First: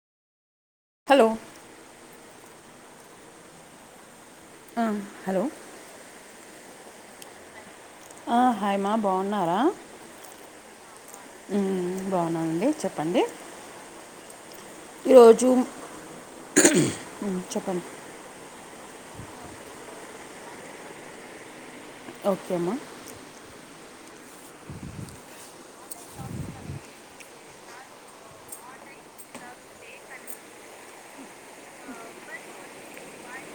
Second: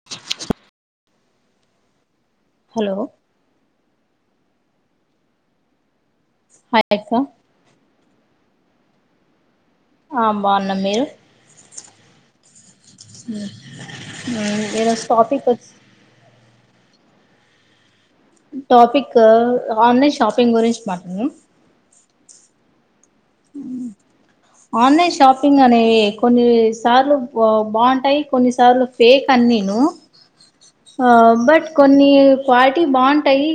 [unintelligible] Hello hello ఆ hello హ yes sir ఆ హై మా బాగున్నారా ఆ భావున్నాం మీరు బాగున్నానండి చెప్పండి హుమ్ ఈ రోజు టాపిక్ వచ్చి హుమ్ చెప్పండి టాపిక్ ఆన్లైన్ షాపింగ్ గురించి మాట్లాడదం ఓకే మా ఆన్లైన్ షాప్ నిజంగానే కొన్ని సార్లు బాగుంటాయి కొన్నిసార్లు ఫేక్ అన్నీను ఆ బట్ కొన్ని క్వాలిటీ బాగుంటాయి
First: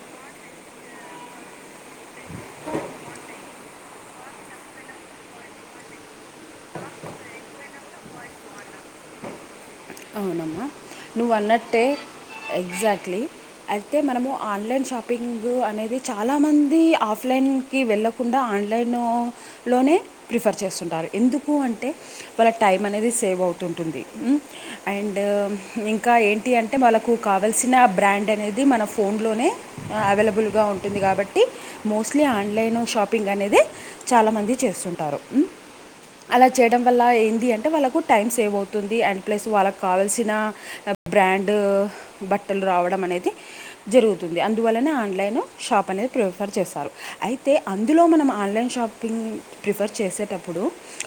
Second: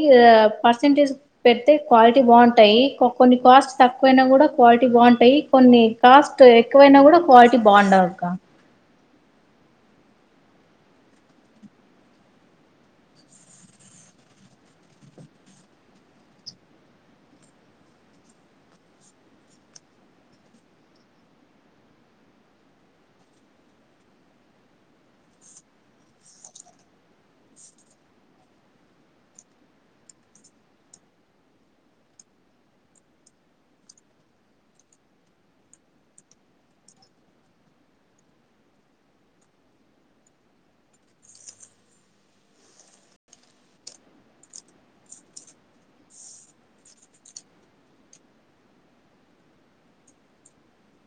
పర్సంటేజ్ పెడితే క్వాలిటీ బాగుంటాయి కొన్ని కాస్ట్ తక్కువైనా కూడా క్వాలిటీ బాగుంటాయి కొన్ని కాస్ట్ ఎక్కువైనా కూడా క్వాలిటీ బాగుండవుక్క అవునమ్మా నువ్వు అన్నట్టే ఎగ్జాక్ట్లీ అయితే మనము ఆన్లైన్ షాపింగ్ అనేది చాలామంది ఆఫ్లైన్ కి వెళ్ళకుండా ఆన్లైన్లోనే ప్రిఫర్ చేస్తుంటారు ఎందుకు అంటే వాళ్ళ టైం అనేది సేవ్ అవుతుంటుంది అండ్ ఇంకా ఏంటి అంటే వాళ్ళకు కావలసిన బ్రాండ్ అనేది మన ఫోన్లోనే అవైలబుల్గా ఉంటుంది కాబట్టి మోస్ట్లీ ఆన్లైన్ షాపింగ్ అనేది చాలా మంది చేస్తుంటారు ఊమ్ అలా చేయడం వల్ల ఏంది అంటే వాళ్ళకు టైం సేవ్ అవుతుంది అండ్ ప్లస్ వాళ్ళకి కావల్సిన ఆ బ్రాండ్ బట్టలు రావడం అనేది జరుగుతుంది అందువల్లనే ఆన్లైన్ షాప్ అనేది ప్రిఫర్ చేశారు అయితే అందులో మనం ఆన్లైన్ షాపింగ్ ప్రిఫర్ చేసేటప్పుడు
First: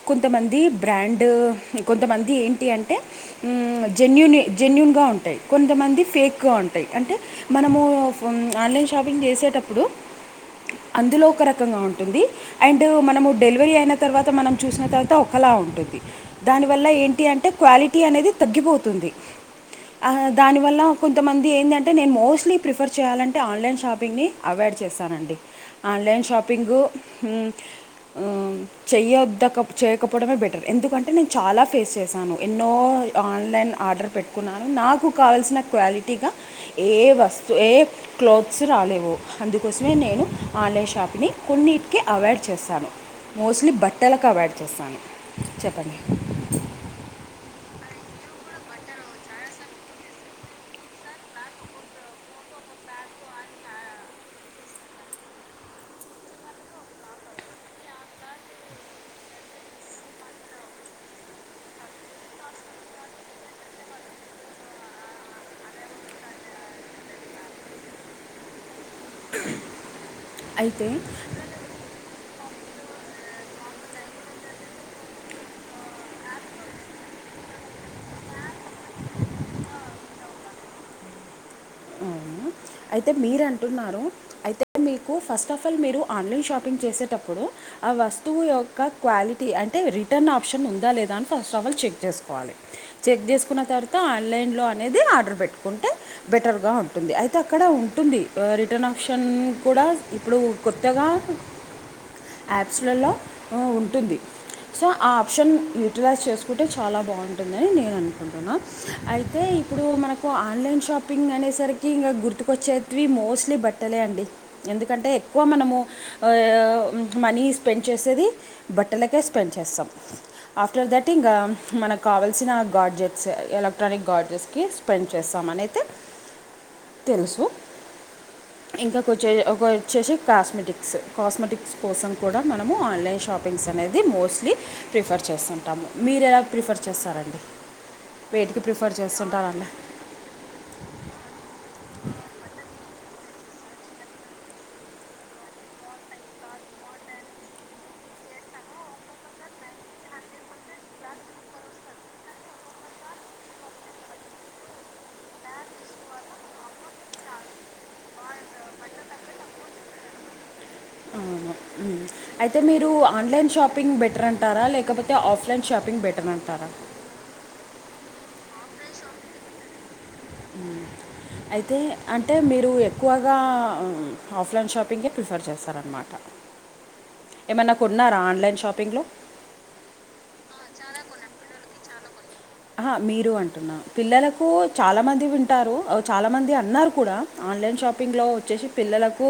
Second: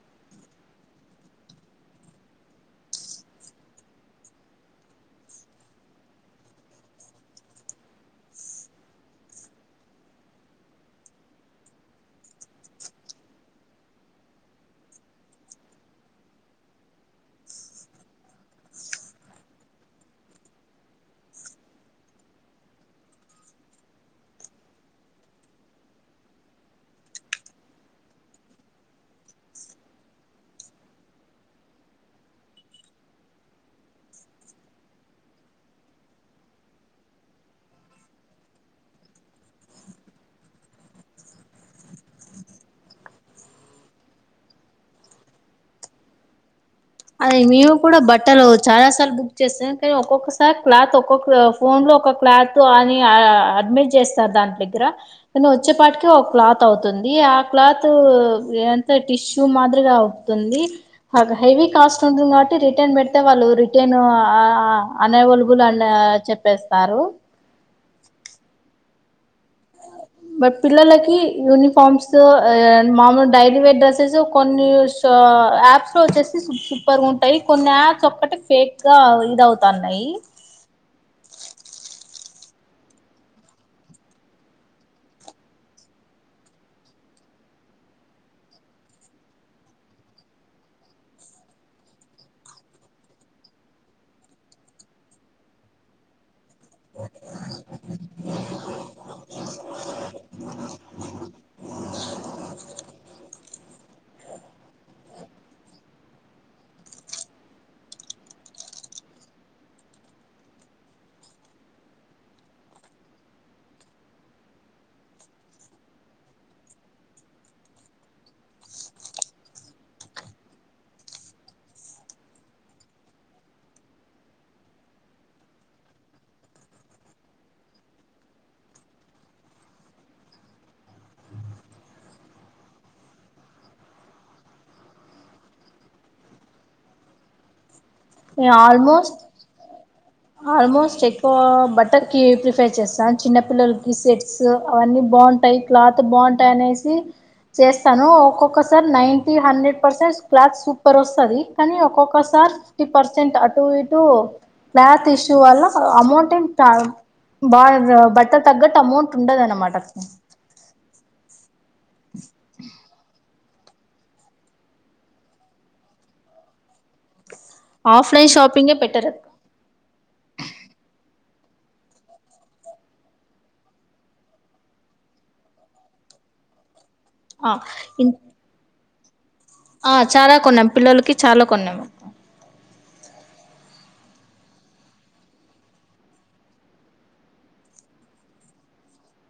కొంతమంది బ్రాండ్ కొంతమంది ఏంటి అంటే ఉమ్ జెన్యుూన్ జెన్యూన్గా ఉంటాయి కొంతమంది ఫేక్గా ఉంటాయి అంటే మనము ఊ ఆన్లైన్ షాపింగ్ చేసేటప్పుడు అందులో ఒక రకంగా ఉంటుంది అండ్ మనము డెలివరీ అయిన తర్వాత మనం చూసిన తర్వాత ఒకలా ఉంటుంది దానివల్ల ఏంటి అంటే క్వాలిటీ అనేది తగ్గిపోతుంది దానివల్ల కొంతమంది ఏందంటే నేను మోస్ట్లీ ప్రిఫర్ చేయాలంటే ఆన్లైన్ షాపింగ్ని అవాయిడ్ చేస్తానండి ఆన్లైన్ షాపింగు ఉమ్ కి క్ చెయొద్దక చేయకపోవడమే బెటర్ ఎందుకంటే నేను చాలా ఫేస్ చేశాను ఎన్నో ఆన్లైన్ ఆర్డర్ పెట్టుకున్నాను నాకు కావల్సిన క్వాలిటీగా ఏ వస్తువు ఏ క్లత్స్ రాలేవు అందుకోసమే నేను ఆన్లైన్ షాపిని కొన్నిటికి అవాయిడ్ చేశాను మోస్ట్లీ బట్టలకు అవాయిడ్ చేశాను చెప్పండి అయిపుడు బట్టలు చాలా సార్లు బుక్ చేశాం కానీ ఒక్కొక్కసారి క్లాత్ ఒక్కొక్క ఫోన్ లో ఒక క్లాత్ అని అడ్మిట్ చేశారు దాన్దగ్ర కను వచ్చేపాటికి ఒక క్లాత్ అవుతుంది ఆ క్లాత్ ఏంత టిష్యూ మాదిరిగా తుంది బాగా హైవి కాస్ట్ ఉంటుంది కాబట్టి రిటర్న్ పెటై వాళ్ళు రిటను అన్వైలబుల్ అని చెప్పేస్తారు బట్ అయితే పిల్లలకి యూనిఫార్మ్స్ సో మామూలు డైలీవేర్ డ్రసెస్ కొన్ని యాప్స్ లో వచ్చేసి రు ఉంటాయి కొన్ని యాప్స్ ఒక్కటి ఫేక్గా ఇదవుతున్నాయి అవునా అయితే మీరు అంటున్నారు అయితే మీకు ఫస్ట్ ఆఫ్ ఆల్ మీరు ఆన్లైన్ షాపింగ్ చేసేటప్పుడు ఆ వస్తువు యొక్క క్వాలిటీ అంటే రిటర్న్ ఆప్షన్ ఉందా లేదా అని ఫస్ట్ ఆఫ్ ఆల్ చెక్ చేసుకోవాలి చెక్ చేస్కున్న తర్వాత ఆన్లైన్ లో అనేది ఆర్డర్ పెట్టుకుంటే బెటర్ గా ఉంటుంది అయితే అయితే ఉంటుంది ఆ రిటర్న్ ఆప్షన్ కూడా ఇప్పుడు కొత్తగా యాప్స్లలో ఉమ్ ఉంటుంది సో ఆ ఆప్షన్ యూటిలైజ్ చేసుకుంటే చాలా బాగుంటుందని అని నేను అనుకుంటున్నాను అయితే ఇప్పుడు మనకు ఆన్లైన్ షాపింగ్ అనేసరికి ఇంకా గుర్తుకొచ్చేవి మోస్ట్లీ బట్టలే అండి ఎందుకంటే ఎక్కువ మనము ఆ ఊ మనీ స్పెండ్ చేసేది బట్టలకే స్పెండ్ చేస్తాం ఆఫ్టర్ దాట్ ఇంకా మనకు కావాల్సిన గార్డ్జెట్స్ ఎలక్ట్రానిక్ గార్జెట్స్కికి స్పెండ్ చేస్తం అనైతే తెల్సు ఇంకా కాచే వచ్చేసి కాస్మెటిక్స్ కాస్మెటిక్స్ కోసం కూడా మనము ఆన్లైన్ షాపి అనేది మోస్ట్లీ ప్రిఫర్ చేస్తుంటాము మీరు ఎలా ప్రిఫర్ చేస్తారండి వేటికి ప్రిఫర్ ఆల్మోస్ట్ చేస్తుంటారండి ఆల్మోస్ట్ ఎక్కువ బట్టర్కీ ప్రిఫెర్ చేస్తాను చిన్నపిిల్లలకి ఈ సెట్స్ అన్నీ బాగుంటాయి క్లాత్ బొంటై అనేసి చేస్తాను ఒక్కొక్కసారి నైన్కి హండ్రెడ్ పర్సెంట్ క్లాత్ సూపర్ వస్తది కానీ ఒక్కొక్కసారి ఫిఫ్టీ పర్సెంట్ అటు ఇటు క్లాత్ ఇష్యూ వల్ల అమౌంట్ ఏం బాగా బట్ట తగ్గట్టు అమౌంట్ ఉండదు అన్నమాట అవును ఉమ్ అయితే మీరు ఆన్లైన్ షాపింగ్ బెటర్ అంటారా లేకపోతే ఆఫ్లైన్ షాపింగ్ బెటర్ అంటారా ఆఫ్లైన్ షాపింగే బెటర్ ఉమ్ అయితే అంటే మీరు ఎక్కువగా ఆఫ్లైన్ షాపింగే ప్రిఫర్ చేస్తారనమాట ఏమన్నా కొన్నారా ఆన్లైన్ షాపింగ్లో ఆ చాలా కొన్నాం పిల్లలకి చాలా కొన్నాము ఆహా మీరు అంటున్నా పిల్లలకు చాలా మంది వింటారు చాలా మంది అన్నారు కూడా ఆన్లైన్ షాపింగ్లో వచ్చేసి పిల్లలకు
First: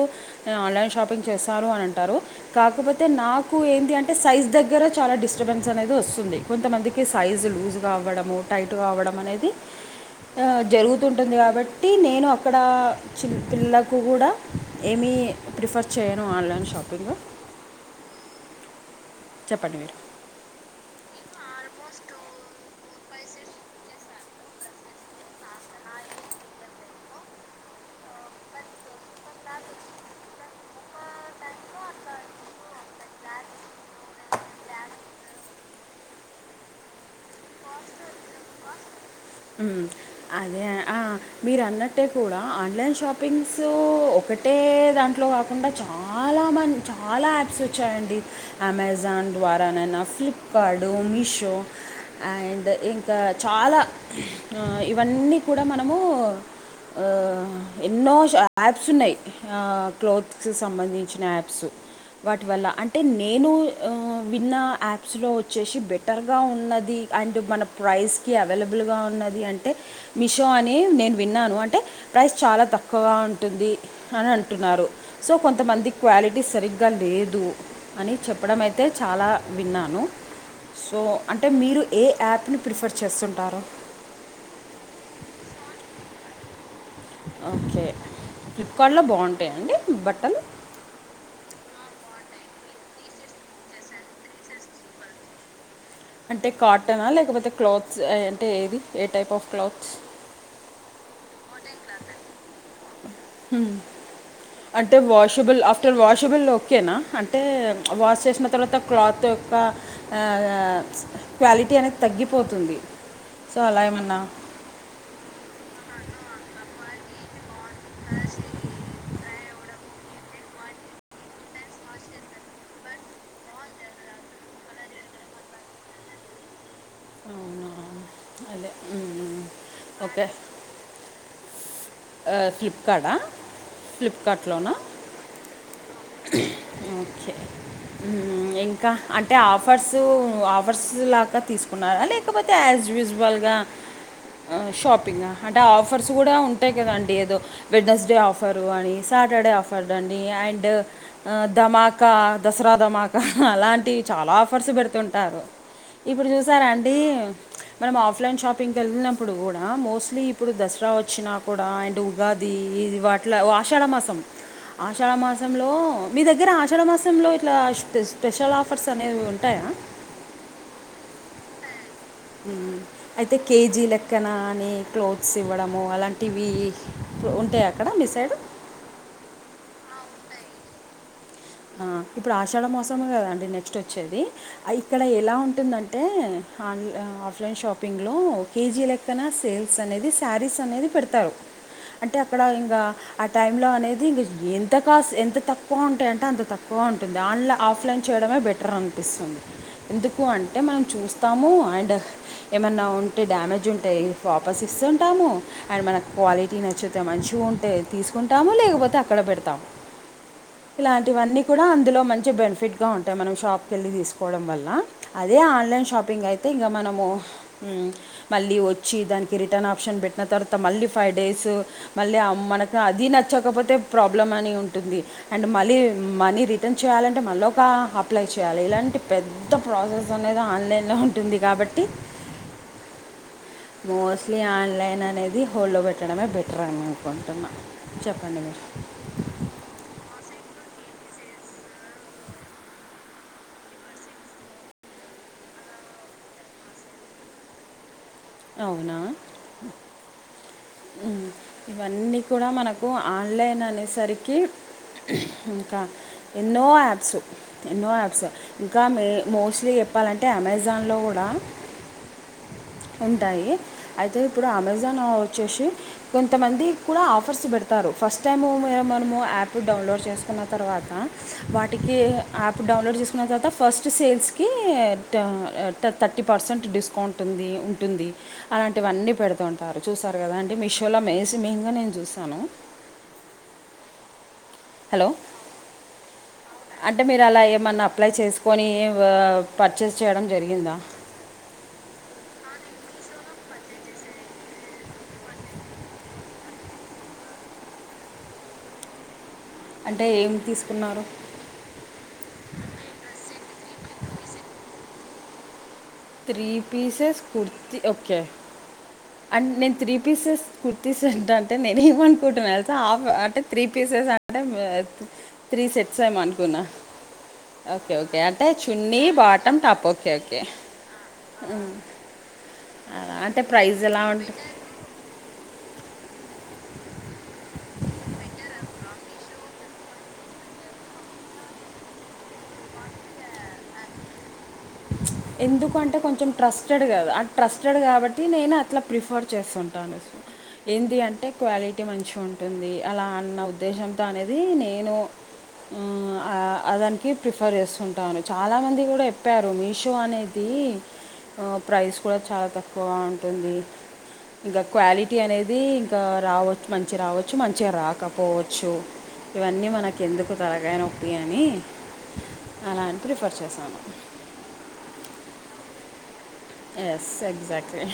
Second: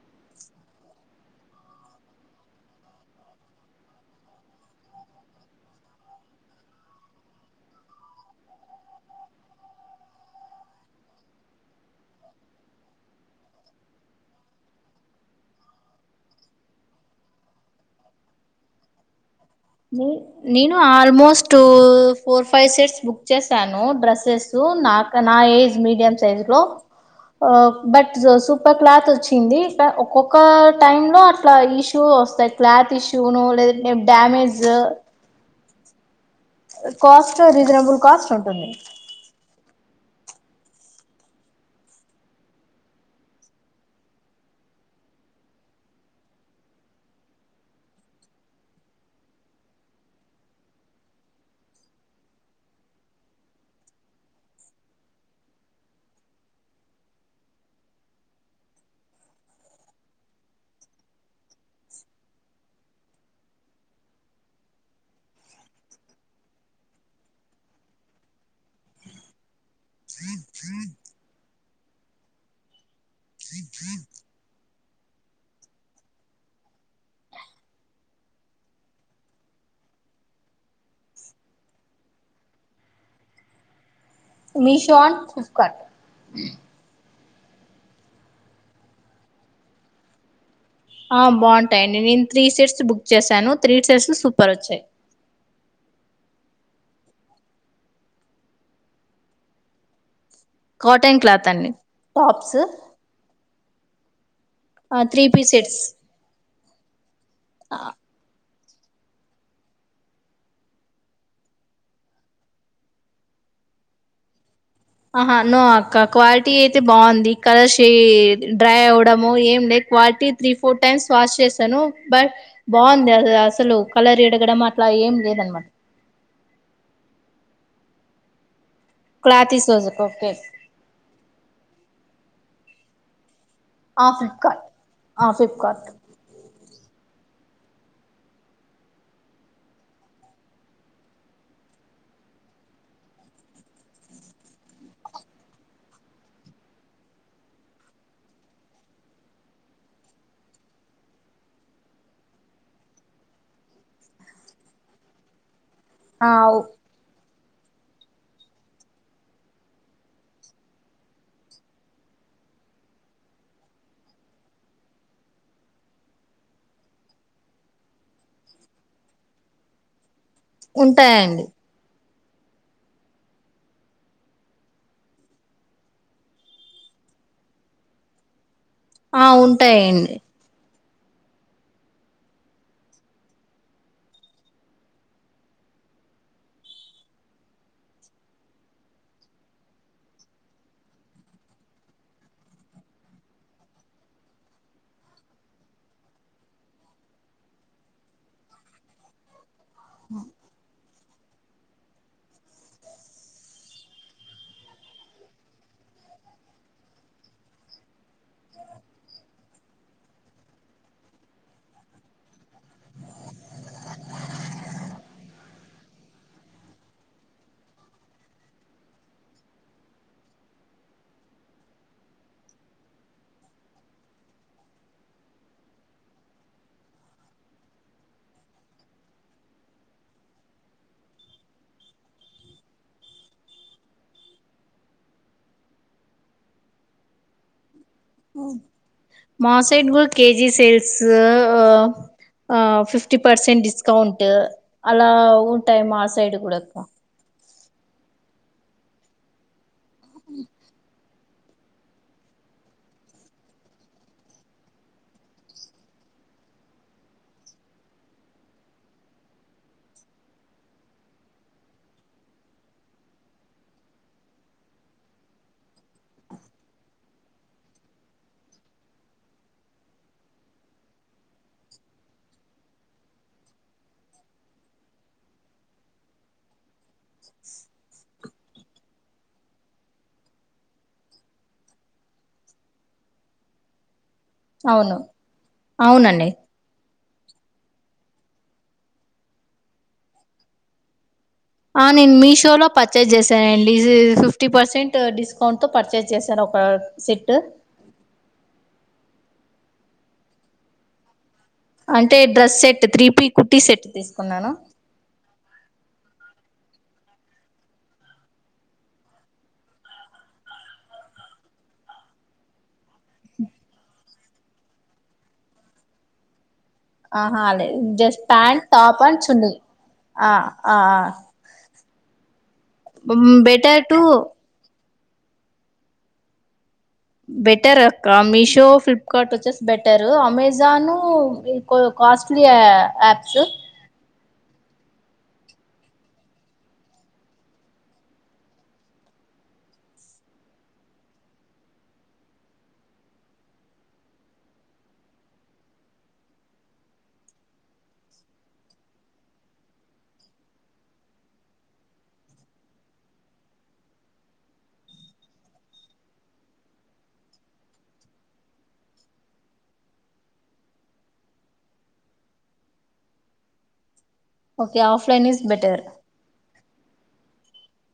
ఆన్లైన్ షాపింగ్ చేస్తారు అని అంటారు కాకపోతే నాకు ఏంది అంటే సైజ్ దగ్గర చాలా డిస్టర్బెన్స్ అనేది ఒస్తుంది. కొంతమందికి సైజు లూజ్ గా అవ్వడము, టైట్గా అవ్వడం అనేది ఆ జరుగుతుంటుంది కాబట్టి నేను అక్కడ చిన్ పిల్లకు గుడా ఏమి ప్రిఫర్ చేయను ఆన్లైన్ షాపింగ్ చెప్పండి మీరు నేను almost four, five sets book చేసాను డ్రెస్సెస్. సు నాక్ నా ఏజ్ మీడియం సైజ్ లో ఓ బట్ సూపర్ క్లాత్ ఒచ్చింది, బా ఒక్కొక్క టైమ్ లో అట్లా ఈచ్ టు ఒస్తాయి క్లాత్ ఇష్యూనో, లేదంటే డ్యామేజ్ కాస్ట్ రీజనబుల్ కాస్ట్ ఉంటుంది. ఉమ్ అదే ఆ మీరు అన్నట్టే కూడా ఆన్లైన్ షాపింగ్స్ ఒకట్ టే దాంట్లో కాకుండా చాలా మంచ్ చాలా యాప్స్ ఒచ్చాయండి. అమెజాన్ ద్వారా నైనా, ఫ్లిప్కార్డు, మీషో అండ్ ఇంకా చాలా, ఆ ఇవన్నీ కూడా మనము ఆ ఎన్నో షా ఆప్స్ ఉన్నాయి. ఆ క్లోత్కి సంబంధించిన ఆప్స్ వాటి వల్ల, అంటే నేను ఆ విన్న యాప్స్లో ఒచ్చేసి బెట్ బటర్గా ఉన్నది అండ్ మన ప్రైస్కి అవైలబుల్గా ఉన్నది అంటే మీషో అని నేను విన్నాను, అంటే ప్రైస్ చాలా తక్కువగా ఉంటుంది. అని అంటున్నారు, సో కొంతమంది క్వాలిటీ సరిగ్గా లేదు అని చెప్పడం అయితే చాలా విన్నాను. సో అంటే మీరు ఏ యాప్ ని ప్రిఫర్ చేస్తుంటారు. మీషో అండ్ ఫ్లిప్కార్ట్ ఓకే, ఫ్లిప్కార్ట్ లో బావుంటాయా అండి బట్టలు. ఆ బావుంటాయి అండి నేను త్రీ సేట్స్ బుక్ చేసాను, త్రీ సేట్స్ సూప్పర్ ఒచ్చాయి. అంటే కాటనా లేకపోతే క్లాత్స్ ఏ అంటే ఏది ఏ type of clothes. Cotton cloth అన్ని టాప్స్ హుమ్ అంటే three piece washable, sets after washable ఓకేనా అం టే వాష్ చేసిన తర్వాతక్ క్లాత్ యొక్క ఆ ఆ క్వాలిటీ అనేది తగ్గిపోతుంది. సో అలా ఏమన్నా ఆహా నో అక్క క్వాలిటీ అయితే బాగుంది కలర్ షేడ్, డ్రై అవ్వడము ఏం లే quality three, four times wash చేశాను బ బావుంది ఆ ఆ అసలు కలర్ ఇడగడం అట్లా ఏం లేదనమాట్ అవునా అదే ఉమ్ ఉమ్ క్లాత్ ఈస్ ఓకే ఆ ఫ్లిప్కార్డ ఆ ఫ్లిప్కార్ట్, ఆ ఫ్లిప్కార్ట్ ఓకే ఉమ్ ఉమ్మ్ ఇంకా అంటే ఆఫర్స్, ఆఫర్స్ లాగా తీసుకున్నారా లేకపోతే యాజ్యుజ్ వాల్గా, ఆ షాపింగ్ ఆ అంటే ఆఫర్స్ గుడా ఉంటాయి కదాండి ఏదో వెడ్నెస్డే ఆఫరు అని, సాటర్డే ఆఫర్డ్ అండి అండ్ ఆ ధమాక, దసరా ధమాక అలాంటివి చాలా ఆఫర్స్ పెడుతుంటారు. ఇప్పుడు ఆ చూసారా అండి మనం ఆఫ్లైన్ షాపింగ్కి ఎళ్ళినప్పుడు గుడా, మోస్ట్లీ ఇప్పుడు దసరా వచ్చినా కుడా అండ్ ఉగాది ఇది వాట్ల, ఓ ఆషాఢ మాసం ఆషాఢ మాసంలో మీ దగ్గర ఆషాఢ మాసంలో ఇట్లాపె స్పెషల్ ఆఫర్స్ అనేవి ఉంటాయా ఉంటాయండి ఉ అయితే కేజీ లెక్కన అని క్లోత్స్ ఇవ్వడము అలాంటివి ఉంటాయి అక్కడ మీ సైడు ఆ ఉంటాయండి ఆ ఇప్పుడు ఆషాఢ మోసమే కదండి నెక్స్ట్ వచ్చేది ఇక్కడ ఎలా ఉంటుందంటే ఆన్లై ఆఫ్లైన్ షాపింగ్లో కేజీ లెక్కన సేల్స్ అనేది శారీస్ అనేది పెడతారు అంటే అక్కడ ఇంగ ఆ టైమ్ లో అనేది ఇంగ ఎంత కాస్ట్ ఎంత తక్కువ ఉంటాయి అంటే అం తక్కువగా ఉంటుంది ఆన్లైన్ ఆఫ్లైన్ చేయడమే బెటర్ అనిపిస్తుంది ఎందుకు అంటే మనం చూస్త స్తాము అండ్ ఏమైన్నా ఉంటే డ్యామేజ్ ఉంటే వాపస్ ఇస్తుంటాము అండ్ మనకు క్వాలిటీ నచ్చితే మంచిగా ఉంటే తీసుకుంటాము లేకపోతే అక్కడ పెడతాము ఇలాంటివన్నీ కూడా అందులో మంచి బెనిఫిట్ గా ఉంటాయి మనం షాప్ కి వెళ్ళి తీసుకోవడం వల్ల అదే ఆన్లైన్ షాపింగ్ అయితే ఇంగ మనము మళ్ళీ వచ్చి దానికి రిటర్న్ ఆప్షన్ పెట్టి తర్వాత మళ్ళీ ఫైవ్ డేస్ మళ్ళీ మనకు అది నచ్చకపోతే ప్రాబ్లం అని ఉంటుంది అండ్ మళ్ళీ మనీ రిటర్న్ చేయాలంటే మళ్ళీ ఒక అప్లై చేయాలి ఇలాంటి పెద్ద ప్రాసెస్ అనేది ఆన్లైన్లో ఉ ఉంటుంది కాబట్టి అ మోస్ట్లీ ఆన్లైన్ అనేది హోల్డ్లో పెట్టడమే బెటర్ అనుకుంటున్నా చెప్పండి మీరు మాసైడ్ కూడా కేజీ సెల్స్ ఆ ఫిఫ్టీ పర్సెంట్ డిస్కౌంట్ అలా ఉంటాయి మా సైడ్ కూడా అవునా ఇవన్నీ కూడా మనకు ఆన్లైన్ అనేసరికి ఇంకా ఎన్నో యాప్స్ ఎన్నో యాప్స్ ఇంకా మే మోస్ట్లీ చెప్పాలంటే అమెజాన్లో కూడా ఉంటాయి అయితే ఇప్పుడు అమెజాన్ వచ్చేసి కొంతమంది కూడా ఆఫర్స్ పెడతారు ఫస్ట్ టైం మనము యాప్ డౌన్లోడ్ చేసుకున్న తర్వాత వాటికి యాప్ డౌన్లోడ్ చేసుకున్న తర్వాత ఫస్ట్ సేల్స్ కి థర్టీ పర్సెంట్ డిస్కౌంట్ ఉంది ఉంటుంది అలాంటివన్నీ పెడుతుంటారు చూసారు కదా అంటే మీషోలో మే మెయిన్ గా నేను చూస్తాను అవును హలో అవునండి అంటే మీరు అలా ఏమన్నా అప్లై చేసుకొని పర్చేస్ చేయడం జరిగిందా ఆ నేను మీషోలో పర్చేస్ చేశానండి ఫిఫ్టీ పర్సెంట్ డిస్కౌంట్తో పర్చేస్ చేశాను ఒక సెట్ అంటే ఏం తీసుకున్నారు అంటే డ్రస్ సెట్ త్రీపీ కుర్టీ సెట్ తీసుకున్నాను త్రీ పీసెస్ కుర్తి ఓకే అంటే నేను త్రీ పీసెస్ కుర్తీస్ ఏంట అంటే నేను ఏమనుకుంటున్నాను హాఫ్ అంటే త్రీ పీసెస్ అంటే త్రీ సెట్స్ ఏమ అనుకున్నా ఆహా అదే జస్ట్ ప్యాంట్ టాప్ అండ్ చున్నీ ఆ ఆ ఆ అంటే బెటర్ ప్రైజ్ టు ఎలా ఉంటుంది బెటర్ అక్క మీషో ఫ్లిప్కార్ట్ వచ్చేసి బెటరు అమెజాను కొ కాస్ట్లీ ఆప్స్ ఎందుకంటే కొంచెం ట్రస్టెడ్ కదా ఆ ట్రస్టెడ్ కాబట్టి నేను అట్లా ప్రిఫర్ చేస్తుంటాను అనేసి ఏంది అంటే క్వాలిటీ మంచి గా ఉంటుంది అలా అన్న ఉద్దేశంతో అనేది నేను ఉ ఆ అదానికి ప్రిఫర్ చేస్తుంటాను చాలా మంది కూడా ఎప్ ప్యరు మీషో అనేది ఆ ప్రైస్ కూడా చాలా తక్కువ ఉంటుంది ఇంకా క్వాలిటీ అనేది ఇంకా రావచ్ మంచిగా రావచ్చు మంచిగా రాకపోవచ్చు ఇవన్నీ మనకు ఎందుకు తలకయ్ నొప్పి అని అలా అన్రిఫర్ చేశాను okay offline is better yes exactly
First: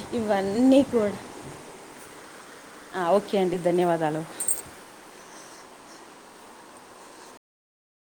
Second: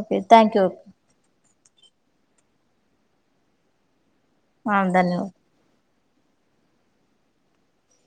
okay thank you ఇవన్నీ కూడ్ ఆ ఓకే అండి ధన్యవాదాలు ఆ ధన్యవా